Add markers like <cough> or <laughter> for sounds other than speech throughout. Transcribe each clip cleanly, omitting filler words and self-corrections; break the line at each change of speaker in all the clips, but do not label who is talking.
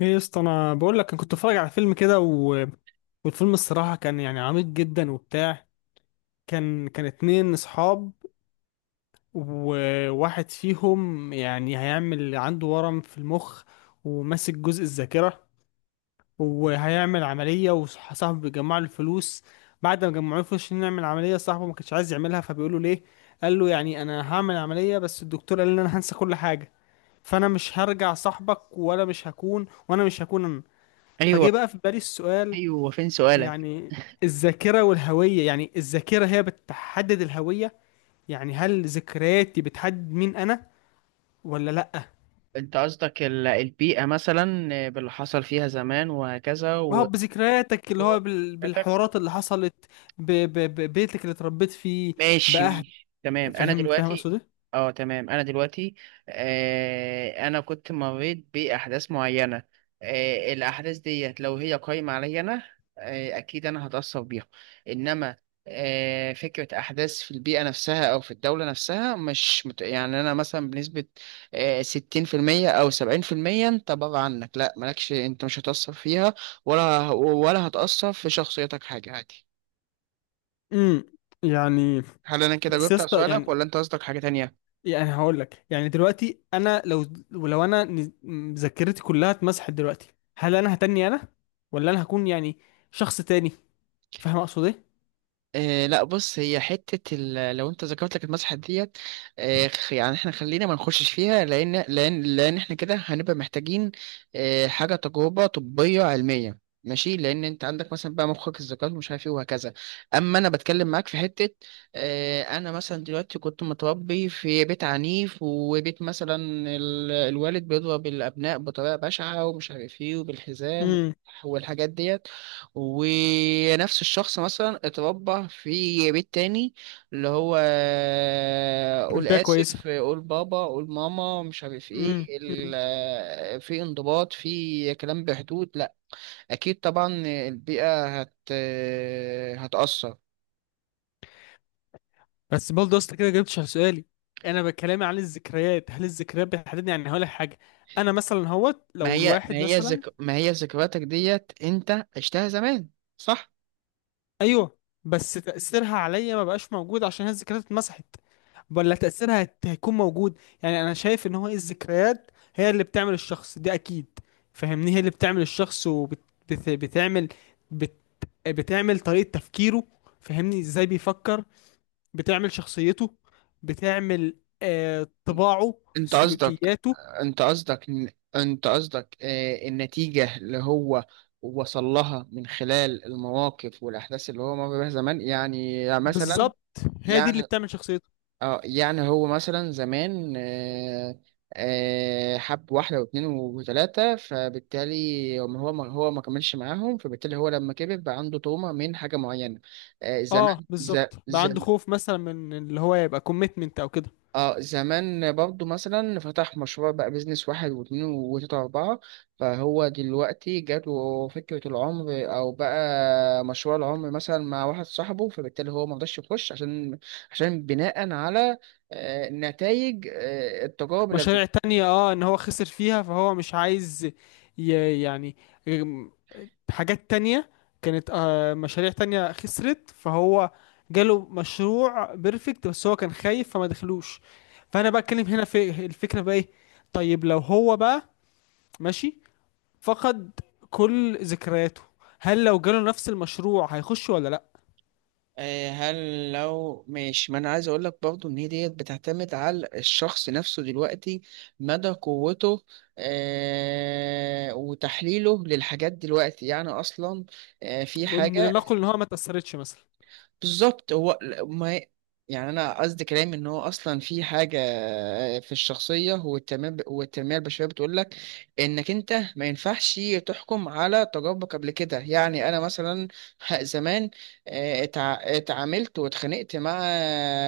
ايه يا اسطى، انا بقول لك انا كنت بتفرج على فيلم كده والفيلم الصراحه كان يعني عميق جدا وبتاع. كان اتنين اصحاب، وواحد فيهم يعني هيعمل عنده ورم في المخ وماسك جزء الذاكره، وهيعمل عمليه وصاحبه بيجمع له الفلوس. بعد ما جمعوا له فلوس عشان يعمل عمليه صاحبه ما كانش عايز يعملها فبيقول له ليه. قال له يعني انا هعمل عمليه بس الدكتور قال لي ان انا هنسى كل حاجه، فانا مش هرجع صاحبك ولا مش هكون، وانا مش هكون انا.
ايوه.
فجه بقى في بالي السؤال،
ايوه، فين سؤالك؟
يعني الذاكرة والهوية، يعني الذاكرة هي بتحدد الهوية، يعني هل ذكرياتي بتحدد مين أنا ولا لأ؟
انت قصدك البيئه مثلا، آه، باللي حصل فيها زمان وهكذا
وهو
و...
بذكرياتك اللي هو بالحوارات اللي حصلت ببيتك اللي اتربيت فيه
ماشي
بأهل.
ماشي تمام. انا
فاهم
دلوقتي
أقصد إيه؟
اه تمام، انا دلوقتي آه انا كنت مريت باحداث معينه. آه الاحداث ديت لو هي قايمه عليا انا، آه اكيد انا هتاثر بيها. انما آه فكره احداث في البيئه نفسها او في الدوله نفسها مش مت... يعني انا مثلا بنسبه آه 60% او 70%، انت بره عنك لا، مالكش، انت مش هتاثر فيها ولا هتاثر في شخصيتك حاجه عادي.
امم يعني،
هل انا كده
بس يا
جبت على
اسطى،
سؤالك؟
يعني
ولا انت قصدك حاجه تانية؟
يعني هقول لك، يعني دلوقتي أنا لو، ولو أنا ذاكرتي كلها اتمسحت دلوقتي، هل أنا هتني أنا ولا أنا هكون يعني شخص تاني؟ فاهم أقصد إيه؟
آه لا بص، هي حتة لو انت ذكرت لك المسحة ديت، آه، يعني احنا خلينا ما نخشش فيها لان احنا كده هنبقى محتاجين آه حاجة تجربة طبية علمية. ماشي، لان انت عندك مثلا بقى مخك الذكاء ومش عارف ايه وهكذا، اما انا بتكلم معاك في حتة، آه انا مثلا دلوقتي كنت متربي في بيت عنيف، وبيت مثلا الوالد بيضرب الابناء بطريقة بشعة ومش عارف ايه، وبالحزام
امم
والحاجات ديت. ونفس الشخص مثلا اتربى في بيت تاني اللي هو <laughs> قول
ده كويسة.
آسف، قول بابا، قول ماما، مش عارف ايه
امم.
في انضباط، في كلام بحدود، لا اكيد طبعا. البيئة هتأثر.
بس برضه اصل كده جبتش على سؤالي. انا بكلامي عن الذكريات، هل الذكريات بتحددني؟ يعني هقول لك حاجه، انا مثلا هوت
ما
لو
هي ما
الواحد
هي
مثلا،
ذك... ما هي ذكرياتك ديت انت عشتها زمان، صح؟
ايوه. بس تاثيرها عليا ما بقاش موجود عشان هي الذكريات اتمسحت، ولا تاثيرها هيكون موجود؟ يعني انا شايف ان هو إيه، الذكريات هي اللي بتعمل الشخص دي اكيد. فاهمني، هي اللي بتعمل الشخص وبتعمل، بت... بت- بتعمل بت- بتعمل طريقه تفكيره، فاهمني ازاي بيفكر، بتعمل شخصيته، بتعمل آه طباعه،
انت قصدك
سلوكياته.
انت قصدك ان- انت قصدك، آه، النتيجة اللي هو وصل لها من خلال المواقف والأحداث اللي هو مر بيها زمان؟ يعني مثلا
بالظبط، هي دي اللي
يعني
بتعمل شخصيته.
اه يعني هو مثلا زمان، آه، آه، حب واحدة واثنين وثلاثة، فبالتالي هو ما كملش معاهم، فبالتالي هو لما كبر بقى عنده تروما من حاجة معينة آه، زمان.
اه بالظبط، بقى عنده
ز-
خوف مثلا من اللي هو يبقى كوميتمنت او كده.
اه زمان برضو مثلا فتح مشروع بقى بيزنس واحد واتنين وتلاتة وأربعة، فهو دلوقتي جاته فكرة العمر أو بقى مشروع العمر مثلا مع واحد صاحبه، فبالتالي هو مرضاش يخش، عشان عشان بناء على نتائج التجارب اللي
مشاريع تانية، اه ان هو خسر فيها فهو مش عايز، يعني، ام، حاجات تانية كانت آه مشاريع تانية خسرت، فهو جاله مشروع بيرفكت بس هو كان خايف فما دخلوش. فانا بقى اتكلم هنا في الفكرة بقى ايه؟ طيب لو هو بقى ماشي فقد كل ذكرياته، هل لو جاله نفس المشروع هيخش ولا لا؟
آه، هل لو ماشي ما انا عايز اقول لك برضو ان هي ديت بتعتمد على الشخص نفسه دلوقتي، مدى قوته آه وتحليله للحاجات دلوقتي. يعني اصلا آه في حاجة.
لنقل ان هو ما تأثرتش مثلا.
بالظبط، هو ل- ما يعني انا قصدي كلامي ان هو اصلا في حاجه، في الشخصيه والتنميه، والتنميه البشريه بتقول لك انك انت ما ينفعش تحكم على تجاربك قبل كده. يعني انا مثلا زمان، آه، اتعاملت واتخانقت مع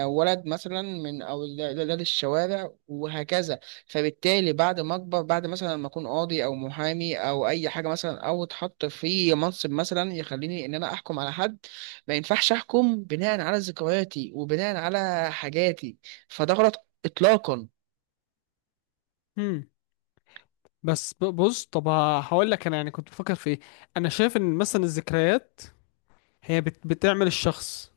ولد مثلا من اولاد الشوارع وهكذا، فبالتالي بعد ما اكبر، بعد مثلا ما اكون قاضي او محامي او اي حاجه مثلا او اتحط في منصب مثلا يخليني ان انا احكم على حد، ما ينفعش احكم بناء على ذكرياتي وبناء على حاجاتي، فده غلط اطلاقا.
هم. بس بص طب، هقول لك انا يعني كنت بفكر في ايه. انا شايف ان مثلا الذكريات هي بتعمل الشخص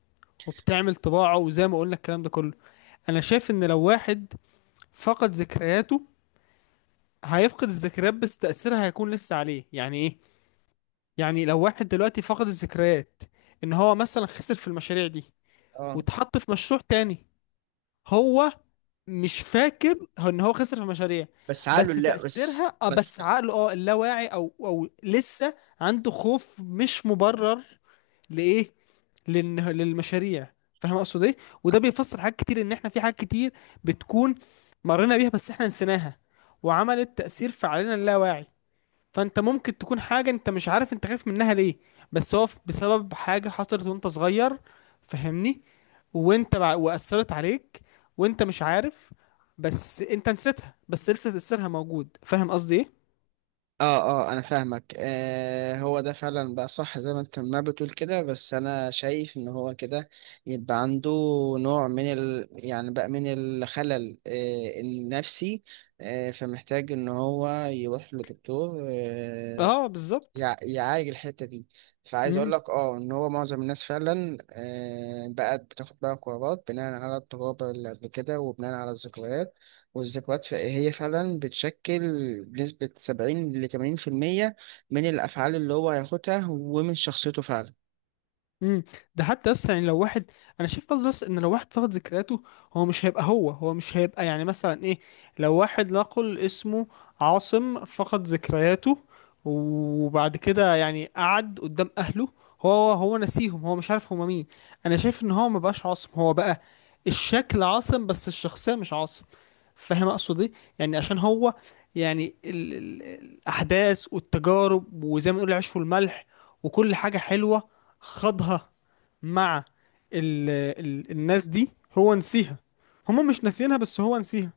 وبتعمل طباعه وزي ما قلنا الكلام ده كله. انا شايف ان لو واحد فقد ذكرياته هيفقد الذكريات بس تأثيرها هيكون لسه عليه. يعني ايه؟ يعني لو واحد دلوقتي فقد الذكريات ان هو مثلا خسر في المشاريع دي
اه
واتحط في مشروع تاني، هو مش فاكر هو ان هو خسر في مشاريع،
بس عقله
بس
لا، بس
تأثيرها، اه
بس
بس عقله، اه اللاواعي او او لسه عنده خوف مش مبرر لإيه؟ للمشاريع. فاهم اقصد ايه؟ وده بيفسر حاجات كتير، ان احنا في حاجات كتير بتكون مرينا بيها بس احنا نسيناها وعملت تأثير في علينا اللاواعي. فانت ممكن تكون حاجة انت مش عارف انت خايف منها ليه، بس هو بسبب حاجة حصلت وانت صغير، فهمني، وأثرت عليك وانت مش عارف، بس انت نسيتها بس لسه تأثيرها موجود. فاهم قصدي ايه؟
اه، اه انا فاهمك آه. هو ده فعلا بقى صح زي ما انت ما بتقول كده، بس انا شايف ان هو كده يبقى عنده نوع من ال يعني بقى من الخلل آه النفسي، آه فمحتاج ان هو يروح لدكتور آه
اه بالظبط.
يعالج الحتة دي. فعايز أقول
مم.
لك أه إن هو معظم الناس فعلا، آه، بقت بتاخد بقى قرارات بناء على التجارب اللي قبل كده وبناء على الذكريات. والذكريات هي فعلا بتشكل بنسبة 70 لـ80% من الأفعال اللي هو هياخدها ومن شخصيته فعلا.
امم. ده حتى اصلا يعني لو واحد، انا شايف برضه لسه ان لو واحد فقد ذكرياته هو مش هيبقى هو، هو مش هيبقى يعني مثلا ايه، لو واحد نقل اسمه عاصم فقد ذكرياته وبعد كده يعني قعد قدام اهله هو، هو نسيهم، هو مش عارف هما مين. انا شايف ان هو ما بقاش عاصم، هو بقى الشكل عاصم بس الشخصية مش عاصم. فاهم اقصد ايه؟ يعني عشان هو، يعني ال ال الاحداث والتجارب وزي ما نقول العيش والملح وكل حاجة حلوة خاضها مع ال ال الناس دي، هو نسيها، هما مش ناسيينها بس هو نسيها.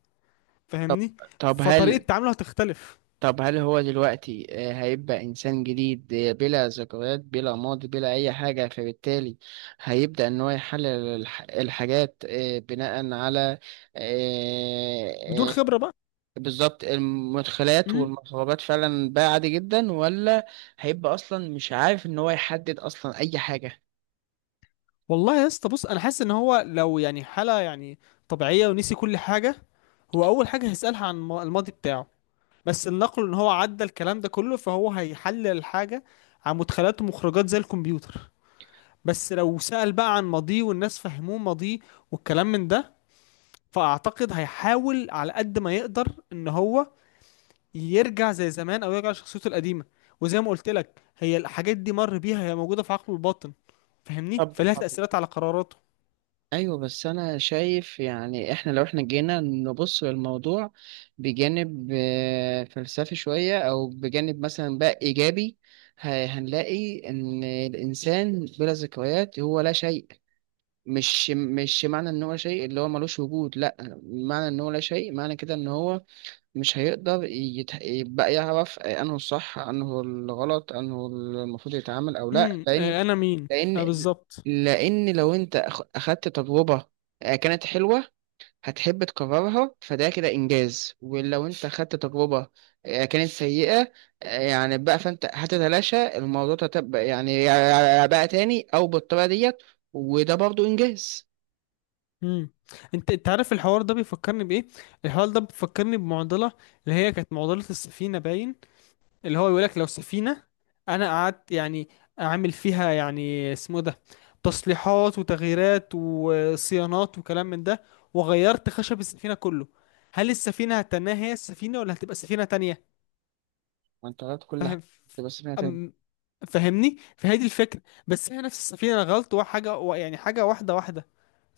طب
فاهمني،
طب
فطريقة
هل
تعامله هتختلف
طب هل هو دلوقتي، آه، هيبقى إنسان جديد آه، بلا ذكريات بلا ماضي بلا أي حاجة، فبالتالي هيبدأ إن هو يحلل الحاجات آه، بناء على آه،
بدون
آه،
خبرة بقى.
بالظبط المدخلات
مم.
والمخرجات فعلا بقى عادي جدا؟ ولا هيبقى أصلا مش عارف إن هو يحدد أصلا أي حاجة؟
والله يا اسطى بص، انا حاسس ان هو لو يعني حالة يعني طبيعية ونسي كل حاجة، هو اول حاجة هيسألها عن الماضي بتاعه. بس النقل ان هو عدى الكلام ده كله فهو هيحلل الحاجة عن مدخلات ومخرجات زي الكمبيوتر. بس لو سأل بقى عن ماضيه والناس فهموه ماضيه والكلام من ده، فاعتقد هيحاول على قد ما يقدر ان هو يرجع زي زمان او يرجع لشخصيته القديمه. وزي ما قلت لك هي الحاجات دي مر بيها هي موجوده في عقله الباطن، فاهمني،
طب
فلها
طب
تاثيرات على قراراته.
ايوه، بس انا شايف يعني احنا لو احنا جينا نبص للموضوع بجانب آه، فلسفي شوية او بجانب مثلا بقى ايجابي، هنلاقي ان الانسان بلا ذكريات هو لا شيء. مش معنى ان هو شيء اللي هو ملوش وجود، لا، معنى ان هو لا شيء معنى كده ان هو مش هيقدر يبقى يعرف انه الصح انه الغلط انه المفروض يتعامل او لا،
امم، آه، انا مين. اه
لان
بالظبط.
لان لو انت اخدت تجربه، آه، كانت حلوه، هتحب تكررها، فده كده انجاز. ولو انت اخدت تجربه، آه، كانت سيئه، آه، يعني بقى، فانت هتتلاشى الموضوع ده، تبقى يعني بقى تاني او بالطريقه ديت، وده برضو انجاز.
امم، انت انت عارف الحوار ده بيفكرني بايه؟ الحوار ده بيفكرني بمعضله، اللي هي كانت معضله السفينه باين، اللي هو يقول لك لو سفينة انا قعدت يعني اعمل فيها يعني اسمه إيه ده، تصليحات وتغييرات وصيانات وكلام من ده، وغيرت خشب السفينة كله، هل السفينة هتنها هي السفينة ولا هتبقى سفينة تانية؟
وانت غلط كل حاجه
فاهم.
بس فيها تاني.
أم، فاهمني، فهذه الفكرة، بس هي نفس السفينة انا غلط وحاجة يعني حاجة واحدة.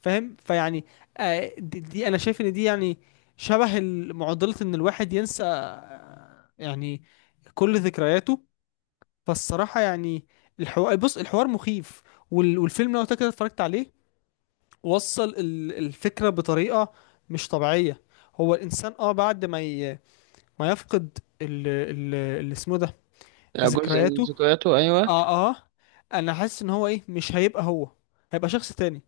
فاهم فيعني آه، دي انا شايف ان دي يعني شبه معضلة ان الواحد ينسى آه، يعني كل ذكرياته. فالصراحة يعني الحوار، بص الحوار مخيف، والفيلم لو كده اتفرجت عليه وصل الفكرة بطريقة مش طبيعية. هو الإنسان اه بعد ما ما يفقد اللي اسمه ده،
جزء من
ذكرياته.
ذكرياته، ايوه.
اه اه، انا حاسس ان هو ايه، مش هيبقى هو، هيبقى شخص تاني.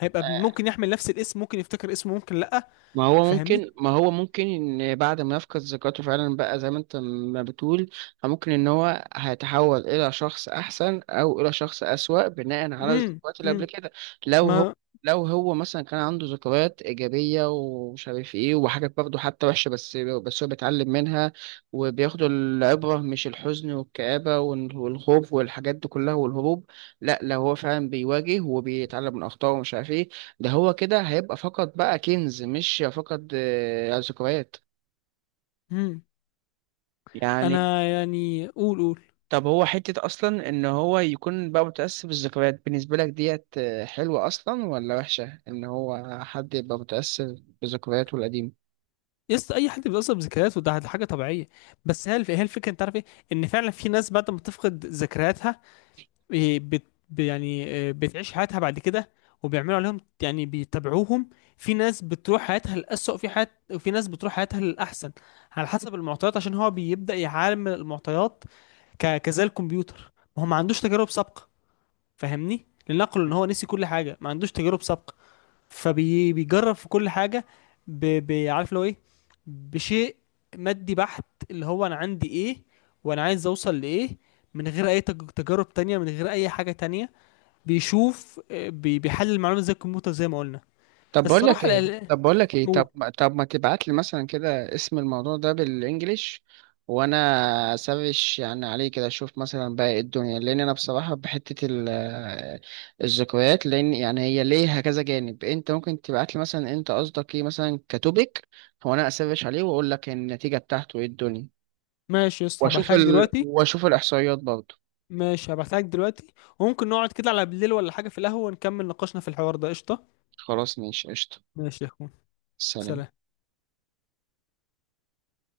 هيبقى ممكن يحمل نفس الاسم، ممكن يفتكر اسمه، ممكن لأ.
ما هو
فاهمني.
ممكن ما هو ممكن ان بعد ما يفقد ذاكرته فعلا بقى زي ما انت ما بتقول، ممكن ان هو هيتحول الى شخص احسن او الى شخص اسوأ بناء على
امم،
الذكريات اللي قبل
امم.
كده. لو هو
ما،
لو هو مثلا كان عنده ذكريات ايجابيه ومش عارف ايه وحاجات برضه حتى وحشه، بس هو بيتعلم منها، وبياخد العبره، مش الحزن والكآبه والخوف والحاجات دي كلها والهروب، لا، لو هو فعلا بيواجه وبيتعلم من اخطائه ومش عارف ايه، ده هو كده هيبقى فقط بقى كنز، مش فقط آه، ذكريات.
امم،
يعني
انا يعني قول قول.
طب هو حتة أصلا إن هو يكون بقى متأثر بالذكريات بالنسبة لك ديت، آه، حلوة أصلا ولا وحشة إن هو حد يبقى متأثر بذكرياته القديمة؟
يس، اي حد بيتاثر بذكرياته ده حاجه طبيعيه. بس هي هي الفكره انت عارف ايه، ان فعلا في ناس بعد ما تفقد ذكرياتها إيه، يعني إيه، بتعيش حياتها بعد كده وبيعملوا عليهم يعني بيتابعوهم. في ناس بتروح حياتها للأسوأ في حيات، وفي ناس بتروح حياتها للأحسن، على حسب المعطيات عشان هو بيبدأ يعامل المعطيات كزي الكمبيوتر. ما هو ما عندوش تجارب سابقة، فاهمني، لنقل ان هو نسي كل حاجة ما عندوش تجارب سابقة فبيجرب في كل حاجة. عارف لو ايه، بشيء مادي بحت، اللي هو انا عندي ايه وانا عايز اوصل لايه، من غير اي تجارب تانية من غير اي حاجة تانية، بيشوف آه، بيحلل المعلومة زي الكمبيوتر زي ما قلنا.
طب بقول لك
الصراحة
ايه طب بقول لك ايه
قول.
طب ما- طب ما تبعت لي مثلا كده اسم الموضوع ده بالانجليش، وانا سافش يعني عليه كده، اشوف مثلا بقى ايه الدنيا، لان انا بصراحه بحته الذكريات، لان يعني هي ليها كذا جانب. انت ممكن تبعت لي مثلا انت قصدك ايه مثلا كتوبيك، وانا اسافش عليه واقول لك النتيجه بتاعته ايه الدنيا،
ماشي يا اسطى،
واشوف
هبعتها لك دلوقتي.
الاحصائيات برضه.
ماشي هبعتها لك دلوقتي، وممكن نقعد كده على بالليل ولا حاجة في القهوة ونكمل نقاشنا في الحوار ده، قشطة.
خلاص ماشي قشطه.
ماشي يا اخوان.
سلام.
سلام.